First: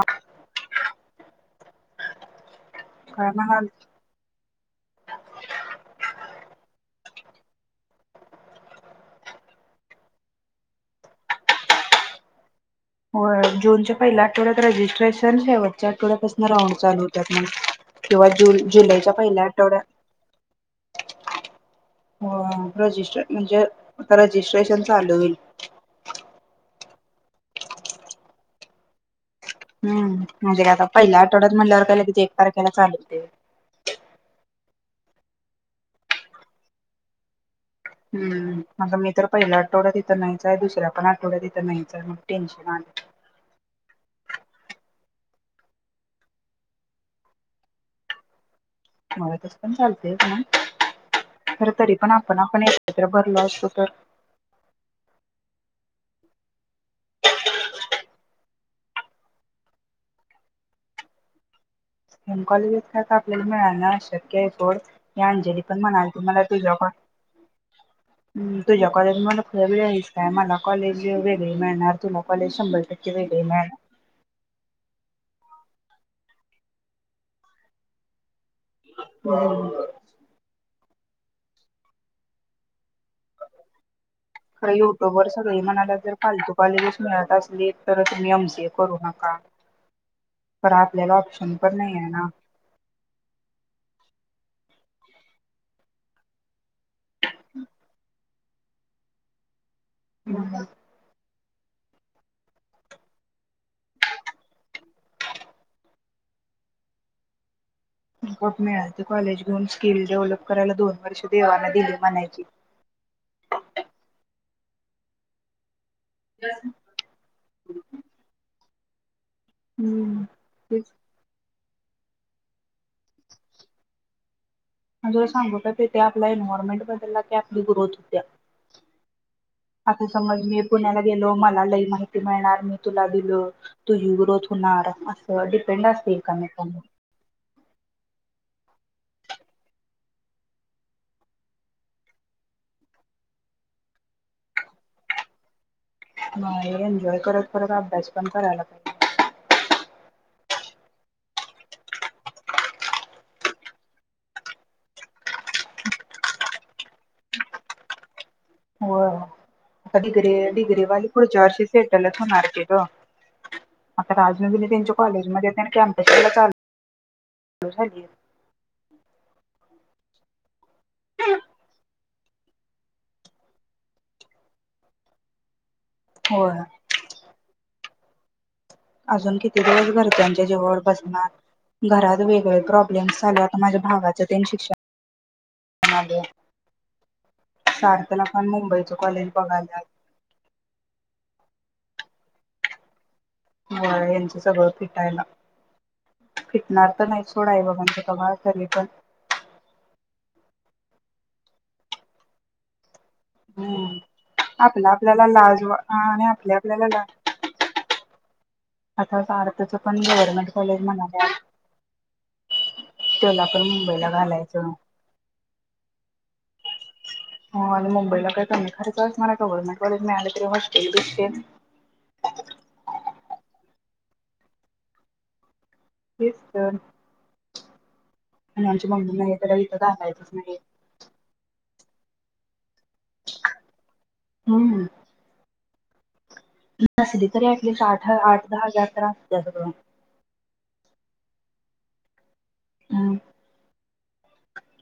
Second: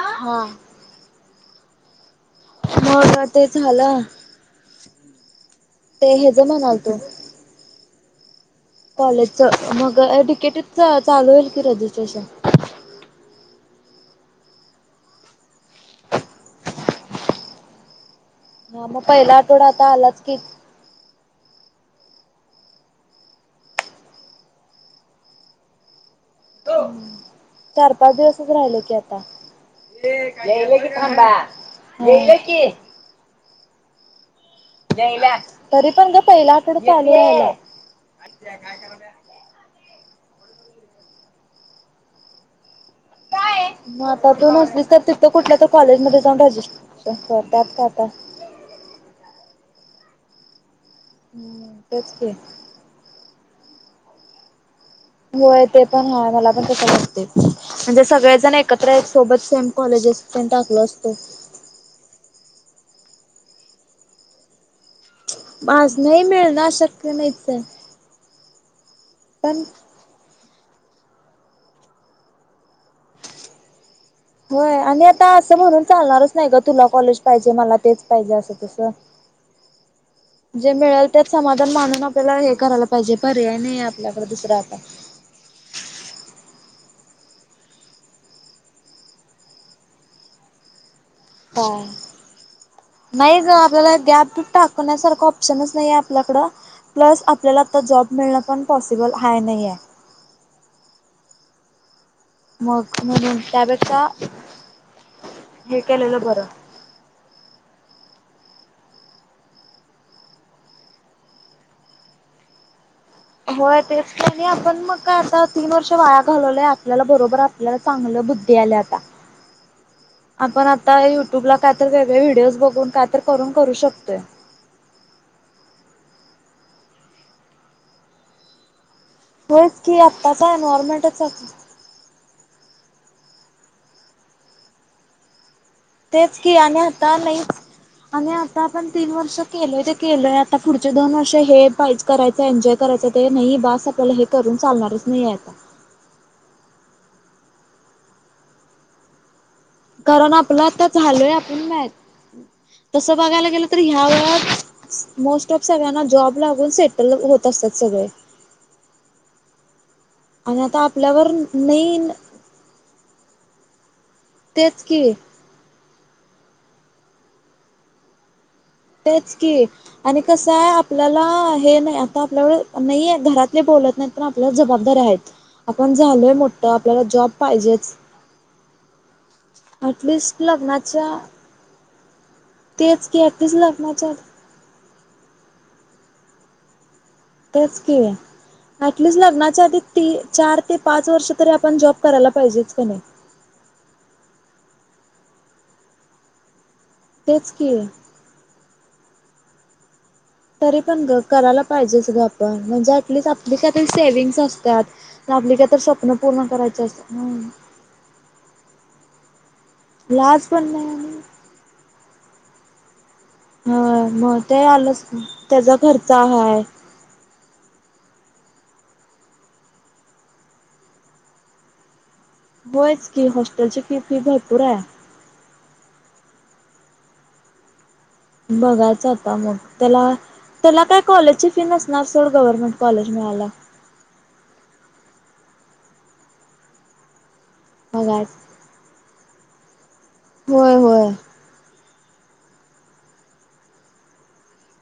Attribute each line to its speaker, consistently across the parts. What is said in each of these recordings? Speaker 1: हा मग
Speaker 2: काय
Speaker 1: ते
Speaker 2: म्हणाल?
Speaker 1: झालं ते हेज म्हणालतो मी कॉलेजच, मग तिकीटच चालू होईल की रजिस्ट्रेशन?
Speaker 2: अं जूनच्या पहिल्या आठवड्यात रजिस्ट्रेशन शेवटच्या आठवड्यापासन राऊंड चालू होत्यात म्हण किंवा जु
Speaker 1: ह मग
Speaker 2: जुलैच्या
Speaker 1: पहिला आठवडा आता आलाच की
Speaker 2: हो रजिस्ट् म्हणजे आ रजिस्ट्रेशन चालू होईल
Speaker 1: चार पाच दिवसच राहिले की आता
Speaker 2: हम्म म्हणजे
Speaker 1: यायले
Speaker 2: आता
Speaker 1: की
Speaker 2: पहिल्या
Speaker 1: थांबा
Speaker 2: आठवड्यात म्हणल्यावर काय लगेच एक
Speaker 1: यायले की
Speaker 2: तारखेला चालू होतय व्हय
Speaker 1: तरी पण ग पहिल्या आठवडा चालू व्हायलाय
Speaker 2: हम्म आता मिश्र तर पहिला आठवड्यात इत इथ नाहीच हाय दुसऱ्या पण आठवड्यात इथ नाहीच हाय मग टेन्शन आलय
Speaker 1: काय आहे [unintelligible] आता तू नसलीस तर तिथं कुठल्या तर कॉलेजमध्ये जाऊन रजिस्ट्रेशन कर त्यात काय आता
Speaker 2: मला तस पण चालतय प न खर
Speaker 1: हम्म
Speaker 2: तरी पण
Speaker 1: तेच की
Speaker 2: आपण आपण एकत्र भरलो अस डोक्यावर
Speaker 1: होय ते पण हा मला पण तसं वाटते म्हणजे सगळेजण एकत्र सोबत सेम कॉलेजेस प टाकलो असतो
Speaker 2: एम कॉलेज काय आपल्याला मिळना अशक्य आहे सोड फ्ट
Speaker 1: माज नाही मिळन अशक्य नाहीचय
Speaker 2: हम् तुज्या कॉलेज मला खुळीबिळी आहेस काय मला कॉलेज वेगवेगळी मिळणार तुला कॉलेज शंभर टक्के वेगळी मिळणार
Speaker 1: होय आणि आता असं म्हणून चालणारच नाही ग तुला कॉलेज पाहिजे मला तेच पाहिजे असं तसं.
Speaker 2: ह [unintelligible]
Speaker 1: जे मिळेल त्यात समाधान मानून आपल्याला हे करायला प पाहिजे पर्याय नाही आपल्याकडे दुसरा आता
Speaker 2: कॉलेजस मिळत असली तर तुम्ही एम सी ए करू नका तर आ
Speaker 1: का नाही ग आपल्याला द्यात टाकण्यासारखा ऑप्शनच नाही आपल्याकडं प्लस आपल्याला आता जॉब मिळणार पण पॉसिबल हाय नाहीे हाय
Speaker 2: [unintelligible]
Speaker 1: मग म्हणून त्यापेक्षा हे केलेलं बरं
Speaker 2: गप मिळाल ते कॉलेज घेऊन स्किल डेव्हलप करायला दोन वर्ष देवाला दिली म्हणायची
Speaker 1: होय तेच की नी आपण मग काय आता तीन वर्ष वाया घालवल्याय आपल्याला बरोबर आपल्याला चांगल्या बुद्धी आल्यात
Speaker 2: हम्म.
Speaker 1: [inaudible] आपण
Speaker 2: तेच
Speaker 1: आता युट्यूब ला का तर वेगळे व्हिडिओज बघून काय तरी करून करू शकतोय
Speaker 2: तुला [unintelligible] सांगत होते की ते आपला एनव्हायरमेंट बदलला की आपली ग्रोथ होतीया
Speaker 1: होयच
Speaker 2: आस
Speaker 1: की
Speaker 2: समज
Speaker 1: आत्ताचा
Speaker 2: मी पुण्याला गेलो
Speaker 1: एन्व्हायरमेंटच
Speaker 2: मला लई माहिती मिळणार मी तुला दिल ग्रोथ तुझी ग्रोथ होणार आस
Speaker 1: तेच की आणि आता नाहीच आणि आता आपण तीन वर्ष केलोय ते केलय आता पुढचे दोन वर्ष हे पा करायचं एन्जॉय करायच ते नाही बस आपल्याला हे करून चालणारच नाही आता
Speaker 2: नाही एन्जॉय करत खरत अभ्यास पण करायला पाहिजे
Speaker 1: कारण आपलं आ तर झालय आपण नाही तसं बघायला गेलं तर ह्या वेळात मोस्ट ऑफ सगळ्यांना जॉब लागून सेटल होत असतात सगळे
Speaker 2: होय आता डिग्री
Speaker 1: आणि आता
Speaker 2: डिग्री वाली
Speaker 1: आपल्यावर
Speaker 2: पुढच्या वर्षी
Speaker 1: नाही
Speaker 2: सेटलच होणार की ग आता राजनंदनी
Speaker 1: तेच
Speaker 2: त्यांच्या
Speaker 1: की
Speaker 2: कॉलेजमध्ये तेन कणी [unintelligible]
Speaker 1: तेच की आणि कसं आहे आपल्याला हे नाही ते आपल्या नाही घरातले बोलत नाही तर आपल्या जबाबदारी आहेत आपण झालोय
Speaker 2: होय
Speaker 1: मोठं आपल्याला जॉब पाहिजेच
Speaker 2: अजून किती दिवस
Speaker 1: ऍटलिस्ट
Speaker 2: घरच्यांच्या जीवावर
Speaker 1: लग्नाच्या
Speaker 2: बसणार घरात बी होय
Speaker 1: तेच
Speaker 2: प्रॉब्लेमस
Speaker 1: की
Speaker 2: आलेत
Speaker 1: ऍटलिस्ट
Speaker 2: आता माझ्या
Speaker 1: लग्नाच्या
Speaker 2: भावाची तेन शिक्षण [inaudible]
Speaker 1: तेच की
Speaker 2: सार्थला पण मुंबईचं
Speaker 1: अटलिस्ट
Speaker 2: कॉलेज
Speaker 1: लग्नाच्या
Speaker 2: बघायला
Speaker 1: आधी चार ते पाच वर्ष तरी आपण जॉब करायला पाहिजेच का नाही
Speaker 2: हो यांच सगळं फिटायला नात नाही सोड
Speaker 1: तेच
Speaker 2: आई
Speaker 1: की
Speaker 2: बाबांसाठी कबळसाठीचं का?
Speaker 1: तरी पण ग करायला पाहिजे स ग आपण म्हणजे आपलीच आपली कात
Speaker 2: हम्म
Speaker 1: सेविंग्स
Speaker 2: आपला आपल्याला
Speaker 1: असतात आपली
Speaker 2: लाज
Speaker 1: का तर स्वप्न
Speaker 2: आणि
Speaker 1: पूर्ण
Speaker 2: आपल्या
Speaker 1: करायची
Speaker 2: आपल्याला ला
Speaker 1: असतात
Speaker 2: आता भारताच पण
Speaker 1: लाज
Speaker 2: गव्हर्नमेंट
Speaker 1: पण
Speaker 2: कॉलेज
Speaker 1: नाही आणि
Speaker 2: म्हणाले
Speaker 1: ह मग ते
Speaker 2: घालायचं
Speaker 1: आलं ण त्याचा खर्च हाय
Speaker 2: हा आणि मुंबईला काय कमी खर्च असणार आहे गव्हर्नमेंट कॉलेज मिळालं तरी हॉस्टेल बिस्टेल
Speaker 1: होयच की हॉस्टेलची फी फी भरपूर आहे.
Speaker 2: तेच तर आणि आमची
Speaker 1: बघायच
Speaker 2: मम्मी नाही
Speaker 1: आता मग
Speaker 2: इथं
Speaker 1: त्याला
Speaker 2: घालायचंच नाही
Speaker 1: त्याला काय कॉलेजची ती नसणार सोड गव्हर्मेंट कॉलेज मिळाला.
Speaker 2: हम्म [inaudible] तरी ॲटटिस्ट आठ
Speaker 1: बघाय
Speaker 2: आठ दहा दहा अकरा [unintelligible]
Speaker 1: होय होय.
Speaker 2: हं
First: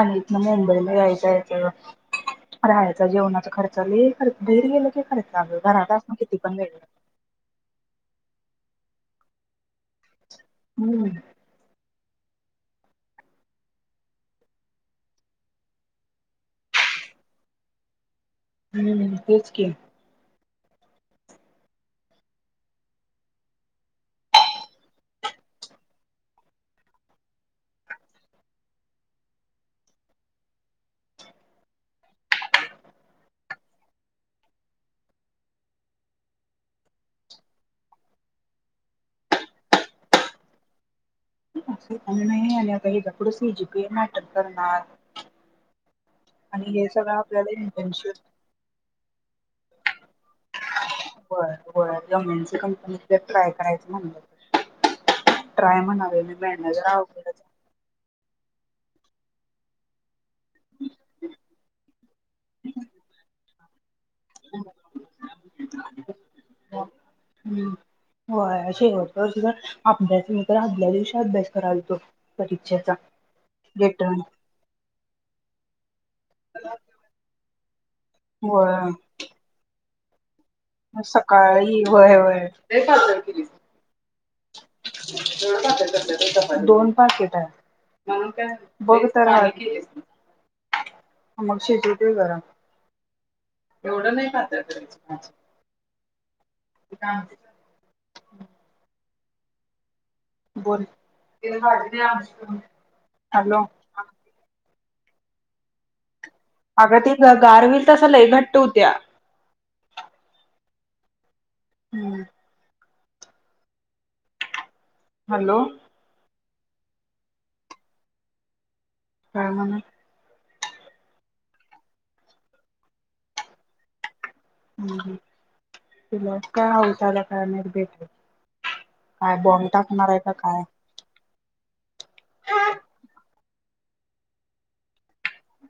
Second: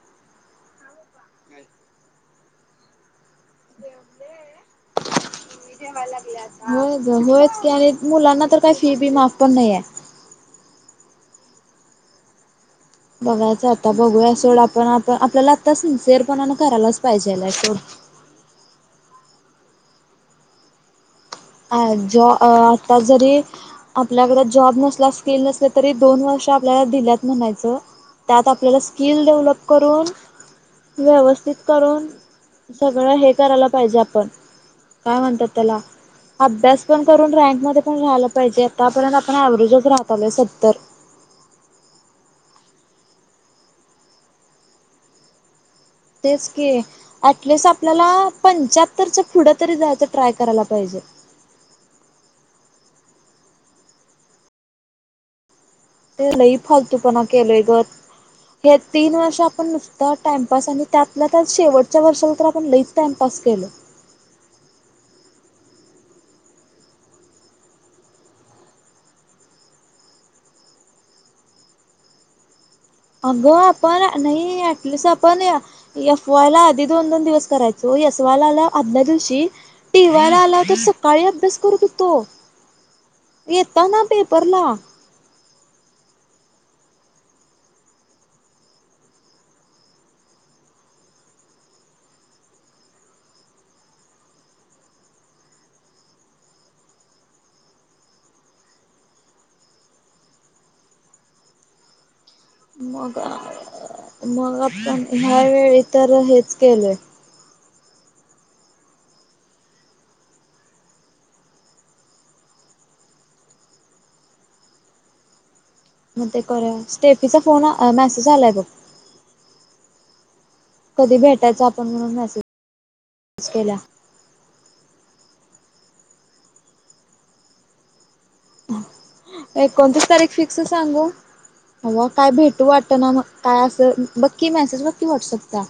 Speaker 2: आणि इथन मुंबईला यायचं जायचं राहायचं जेवणाचा खर्च लय खर्च [unintelligible] घरात असण किती पण वेगळ
Speaker 1: होय ग होयच की आणि मुलांना तर काय फी बी माफ पण नाहीये.
Speaker 2: [inaudible]
Speaker 1: बघायचं आता बघूया सोड आपण आप आपल्याला आता सिन्सिअर पणान करायलाच पाहिजेलाय सोड
Speaker 2: हं तेच की
Speaker 1: अ जॉ आता जरी आपल्याकडे जॉब नसला स्किल नसल तरी दोन वर्ष आपल्याला दिल्यात म्हणायचं त्यात आपल्याला स्किल डेव्हलप करून व्यवस्थित करून सगळं हे करायला पाहिजे आपण काय म्हणतात त्याला अभ्यास पण करून रँकमध्ये पण राहिला पाहिजे आतापर्यंत आपण ऍव्हरेज राहताले सत्तर
Speaker 2: [unintelligible] नाटक करणार
Speaker 1: तेच क
Speaker 2: आणि हे सगळं आपल्याला
Speaker 1: ॲटलस आपल्याला
Speaker 2: इंटर्नशिप
Speaker 1: पंच्याहत्तरच फुड तरी जायचं ट्राय
Speaker 2: होय होय
Speaker 1: करायला पाहिजे.
Speaker 2: [unintelligible] पण एकदा ट्राय करायचं म्हणल तर
Speaker 1: ते लय फालतू पणा केेलय ग हे तीन वर्ष आपण नुसत टाइमपास आणि त्यातला त्यात शेवट च्या वर्षाला तर आपण लईच टाइमपास केल.
Speaker 2: आहे हम्म होय शेवट तर आपल्याच तर आदल्या दिवशी अभ्यास करालतो तरी
Speaker 1: अगं आपण नाही ऍटलिस्ट आपण एफ वाय ला आधी दोन दोन दिवस करायच सो एस वाय ला आल्यावर
Speaker 2: होय
Speaker 1: आदल्या दिवशी टी वाय ला आल्या
Speaker 2: सकाळी व्हय व्हय
Speaker 1: येताना पेपरला
Speaker 2: दोन टाक इथं बघ तर आहे की मग शेतीतील जरा एवढं नाही पातळ करायच [inaudible] बोल
Speaker 1: [inaudible] मगा
Speaker 2: हॅलो.
Speaker 1: मग आ [inaudible] पण ह्या वेळ तर हे
Speaker 2: अग त गारविल तस घट्ट होत्या हम्म हॅलो
Speaker 1: मग ते कर स्टेफीचा फोन मेसेज आलाय बघ
Speaker 2: काय म्हणून?
Speaker 1: कधी भेटायच आपण म्हणून मेसेज केल्या
Speaker 2: हम् तिला काय हौस आल्या काय माहीत भेटायची काय बॉम्ब
Speaker 1: एकोणतीस
Speaker 2: टाकणार आहे
Speaker 1: तारीख
Speaker 2: का
Speaker 1: फिक्स
Speaker 2: काय
Speaker 1: सांगू? अ काय भेटू वाटत ना मग काय असं बघ की मेसेज बघ व्हॉट्सअपला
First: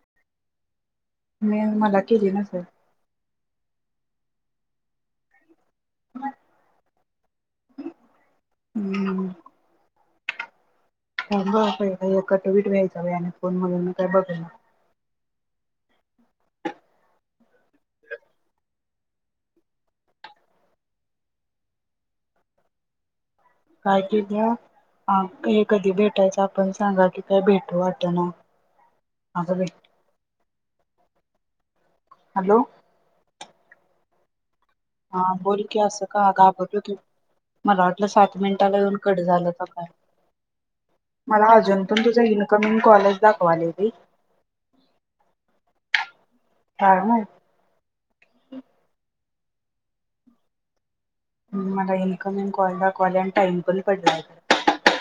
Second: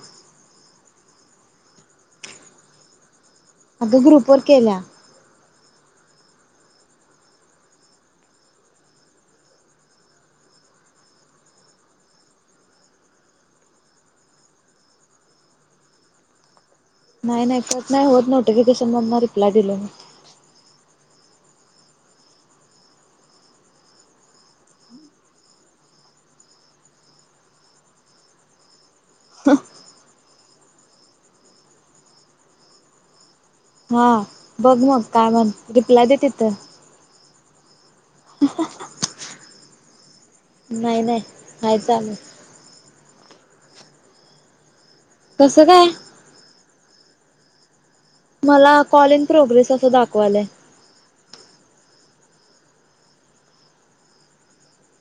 Speaker 2: मे मला केली मेसेज
Speaker 1: अगं ग्रुप वर केल्या
Speaker 2: [unintelligible] हम्म! थांब ह पहिला हे कटविट व्यायचं बाई आणि फोन म्हणून म काय बघा ना
Speaker 1: नाही नाही कट नाही होत नोटिफिकेशन मधन रिप्लाय दिलोय मी
Speaker 2: काय केल्या आ ये कधी भेटायचं आपण सांगा की काय भेटू वाट ना अगं बाई हॅलो!
Speaker 1: हा बघ मग काय
Speaker 2: हा
Speaker 1: मग
Speaker 2: बोल की असं
Speaker 1: रिप्लाय दे
Speaker 2: का
Speaker 1: तिथं
Speaker 2: घाबरलो की मला वाटलं सात मिनिटाला येऊन कट झालं का काय?
Speaker 1: नाही नाही
Speaker 2: मला
Speaker 1: हाय
Speaker 2: अजून पण
Speaker 1: चालू
Speaker 2: तुझा इनकमिंग कॉल खवलंय बाई
Speaker 1: कसं काय?
Speaker 2: काय माहित
Speaker 1: मला कॉल प्रोग्रेस असं दाखवालाय
Speaker 2: मला इनकमिंग कॉल दाकवाले आणि टाइम पण पडलाय खरं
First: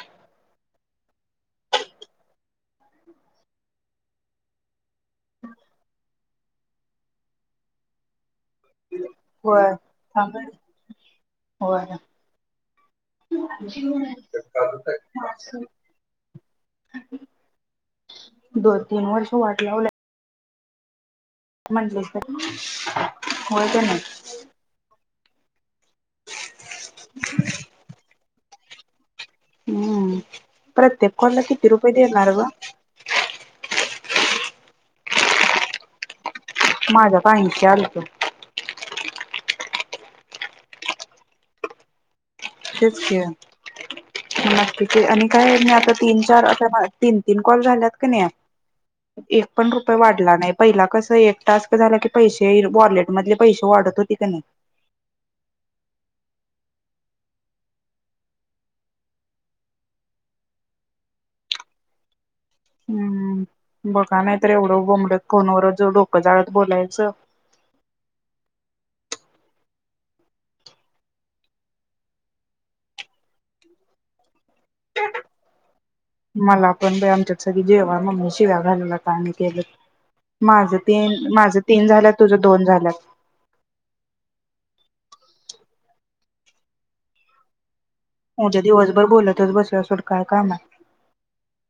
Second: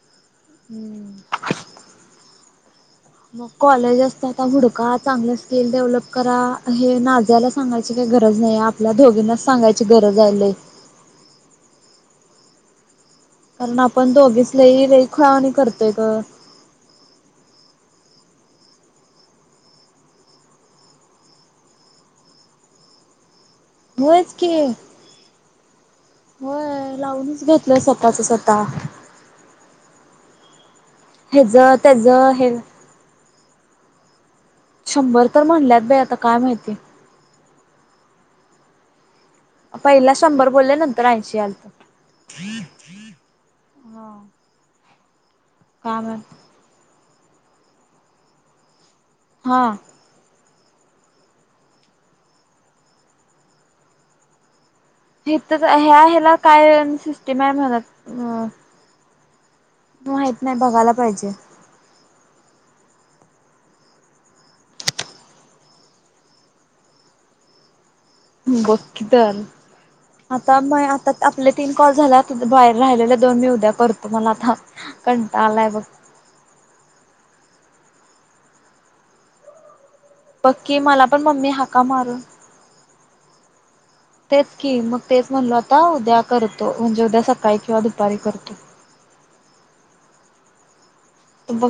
Speaker 1: मग कॉलेज असता हुडका, चांगलं स्किल डेव्हलप करा हे नाजियाला सांगायची काही गरज नाही आ आपल्या दोघीनाच
Speaker 2: होय
Speaker 1: सांगायची गरज हाय
Speaker 2: थांब रे.
Speaker 1: लई
Speaker 2: होय
Speaker 1: कारण आपण दोघीच लई लई खुळ्यावानी करतोय गं
Speaker 2: दोन-तीन वर्ष वाट लावलं म्हणटलेस
Speaker 1: होयच कि होय लावूनच घेतलंय स्वतःच स्वतः त्ता
Speaker 2: हम प्रत्येक कॉल ला
Speaker 1: हेज
Speaker 2: किती रुपय
Speaker 1: त्याज
Speaker 2: देणार गं?
Speaker 1: हे शंभर तर म्हणल्यात अभे आता काय माहिती?
Speaker 2: हे आणतो
Speaker 1: पहिला शंभर बोलले नंतर ऐंशी आलतं
Speaker 2: तेच की बाकी ते आणि काय मी आता
Speaker 1: काय म्हण
Speaker 2: तीन चार अशा तीन तीन कॉल झाल्यात का नाही? एक
Speaker 1: हा
Speaker 2: पण रुपय वाढला नाही पहिला कसं एक टास्क झाला की पैशे एल वॉलेट मधले पैशे वाढत होती काय नाही?
Speaker 1: हे इथंच हाय ह्या ह्याला काय सिस्टीम आहे म्हणत माहित नाही बघायला पाहिजे.
Speaker 2: हम्म बघा नाही तर एवढं बोंबलत फोनवरच डोकं जाळत बोलायचं
Speaker 1: बघ की तर आता मय आता आपले तीन कॉल झाल्यात तुझ बाहेर राहिलेले दोन मी उद्या करतो मला आता कंटाळा आलाय बघ
Speaker 2: मला पण बाई आमच्यात चल जेवा मम्मी शिव्या घालल आणि गेलत
Speaker 1: बक्की मला पण मम्मी हाका मारून
Speaker 2: तुझं दोन झाल्यात
Speaker 1: तेच की मग तेच म्हणलो आत् ता उद्या करतो म्हणजे उद्या सकाळी किंवा दुप्
Speaker 2: उद्या दिवसभर बोलत तच बसुया सोड काय काम हाय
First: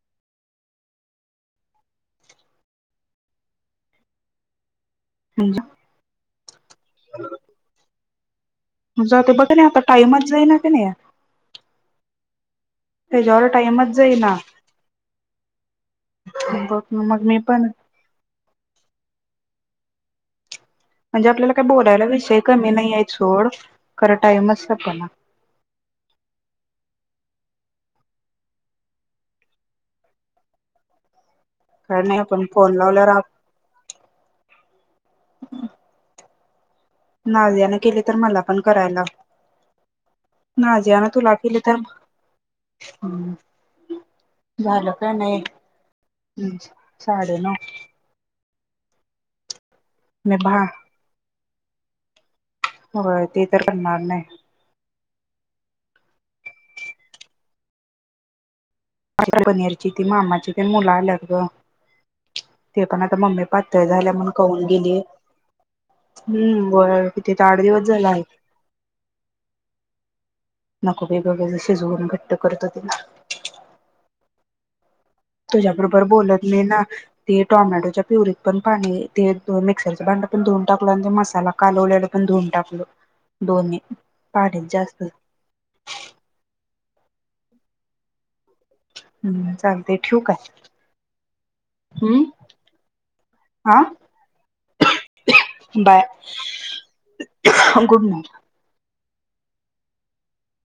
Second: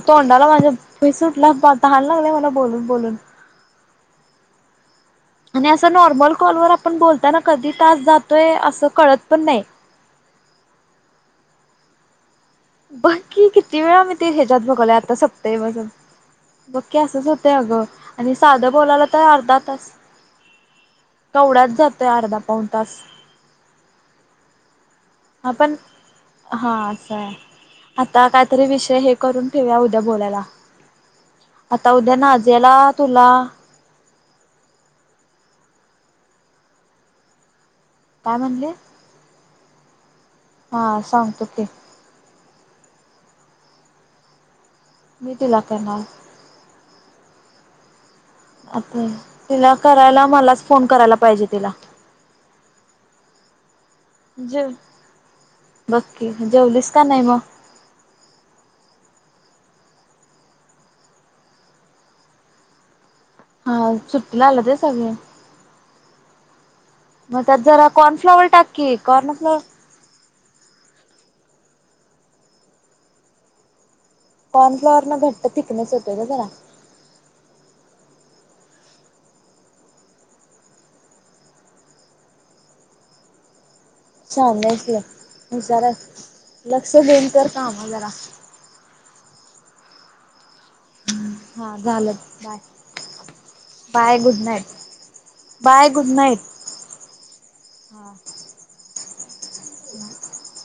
Speaker 1: तोंडाला माझ्या फेस सुटलाय तहान लागलीया मला बोलून बोलून आणि
Speaker 2: म्हणजे
Speaker 1: असं नॉर्मल कॉल वर आपण बोलताना कधी तास जात्
Speaker 2: जाती बघ की नाही आता टाइमच जाईना कनी
Speaker 1: बग की किती वेळा आम्ही ते
Speaker 2: जाईना
Speaker 1: हेज्यात बघायलोय आता सपतंय म सप् बग
Speaker 2: बघ
Speaker 1: की
Speaker 2: मग
Speaker 1: असंच
Speaker 2: मी
Speaker 1: होतय
Speaker 2: पण
Speaker 1: अगं आणि साधं बोलायला तर अर्धात तस
Speaker 2: म्हणजे आपल्याला काय बोलायला विषय कमी
Speaker 1: तास
Speaker 2: नाहीएत सोड खरं टाईमच सपना
Speaker 1: हा पण हा असं हाय आता काहीतरी विषय हे करून ठेवया उद्या बोलायला आता
Speaker 2: काय
Speaker 1: उद्या
Speaker 2: नाही आपण
Speaker 1: नाजिया ला
Speaker 2: फोन लावल्यावर आप
Speaker 1: तुला
Speaker 2: [unintelligible] नाव्याने केली तर
Speaker 1: काय
Speaker 2: मला पण
Speaker 1: म्हणले?
Speaker 2: करायला लाव
Speaker 1: हा
Speaker 2: नाजियाना तूला
Speaker 1: सांगतो
Speaker 2: केली
Speaker 1: की
Speaker 2: तर हंअ झालं काय
Speaker 1: मी तिला करणार
Speaker 2: नाही? साडे नऊ
Speaker 1: आता तिला करायला
Speaker 2: मी भा
Speaker 1: मलाच फोन करायला पाहिजे. तिला
Speaker 2: होय ते तर करणार नाय.
Speaker 1: बग की जेवलीस का नाही म
Speaker 2: पनीरची ती मामाची ते न मुलं आल्यात ग ते पण आत त मम्मी पातळ
Speaker 1: हा
Speaker 2: झाल्या म्हणून
Speaker 1: सुट्टीला आलं
Speaker 2: खाऊन
Speaker 1: ते
Speaker 2: गेली.
Speaker 1: सगळे
Speaker 2: हम्म व किती
Speaker 1: मग त्यात
Speaker 2: आठ दिवस
Speaker 1: जरा
Speaker 2: झाला आहे.
Speaker 1: कॉर्नफ्लॉवर टाक की कॉर्नफ्लॉवर
Speaker 2: नको बाई ग जसे शिज‌उन घट्ट करत होते ना.
Speaker 1: पण
Speaker 2: तुझ्या बरोबर बोलत नाय ना ते टॉमॅटोच्या प्युरी पण पाणी ते मिक्सरचं भांड पण धुवून टाकलं आणि ते मसाला कालवल्याल पण धुवून टाकलो दोन्ही पाण्यात
Speaker 1: सांगायचं
Speaker 2: जास्त
Speaker 1: विचारयचं लक्ष देेऊन कर काम जरा
Speaker 2: हम्म चालतय ठेऊ काय?
Speaker 1: हा झालं
Speaker 2: हम्म
Speaker 1: बाय
Speaker 2: हा
Speaker 1: bye good night bye good night.
Speaker 2: Good night
Speaker 1: [unintelligible]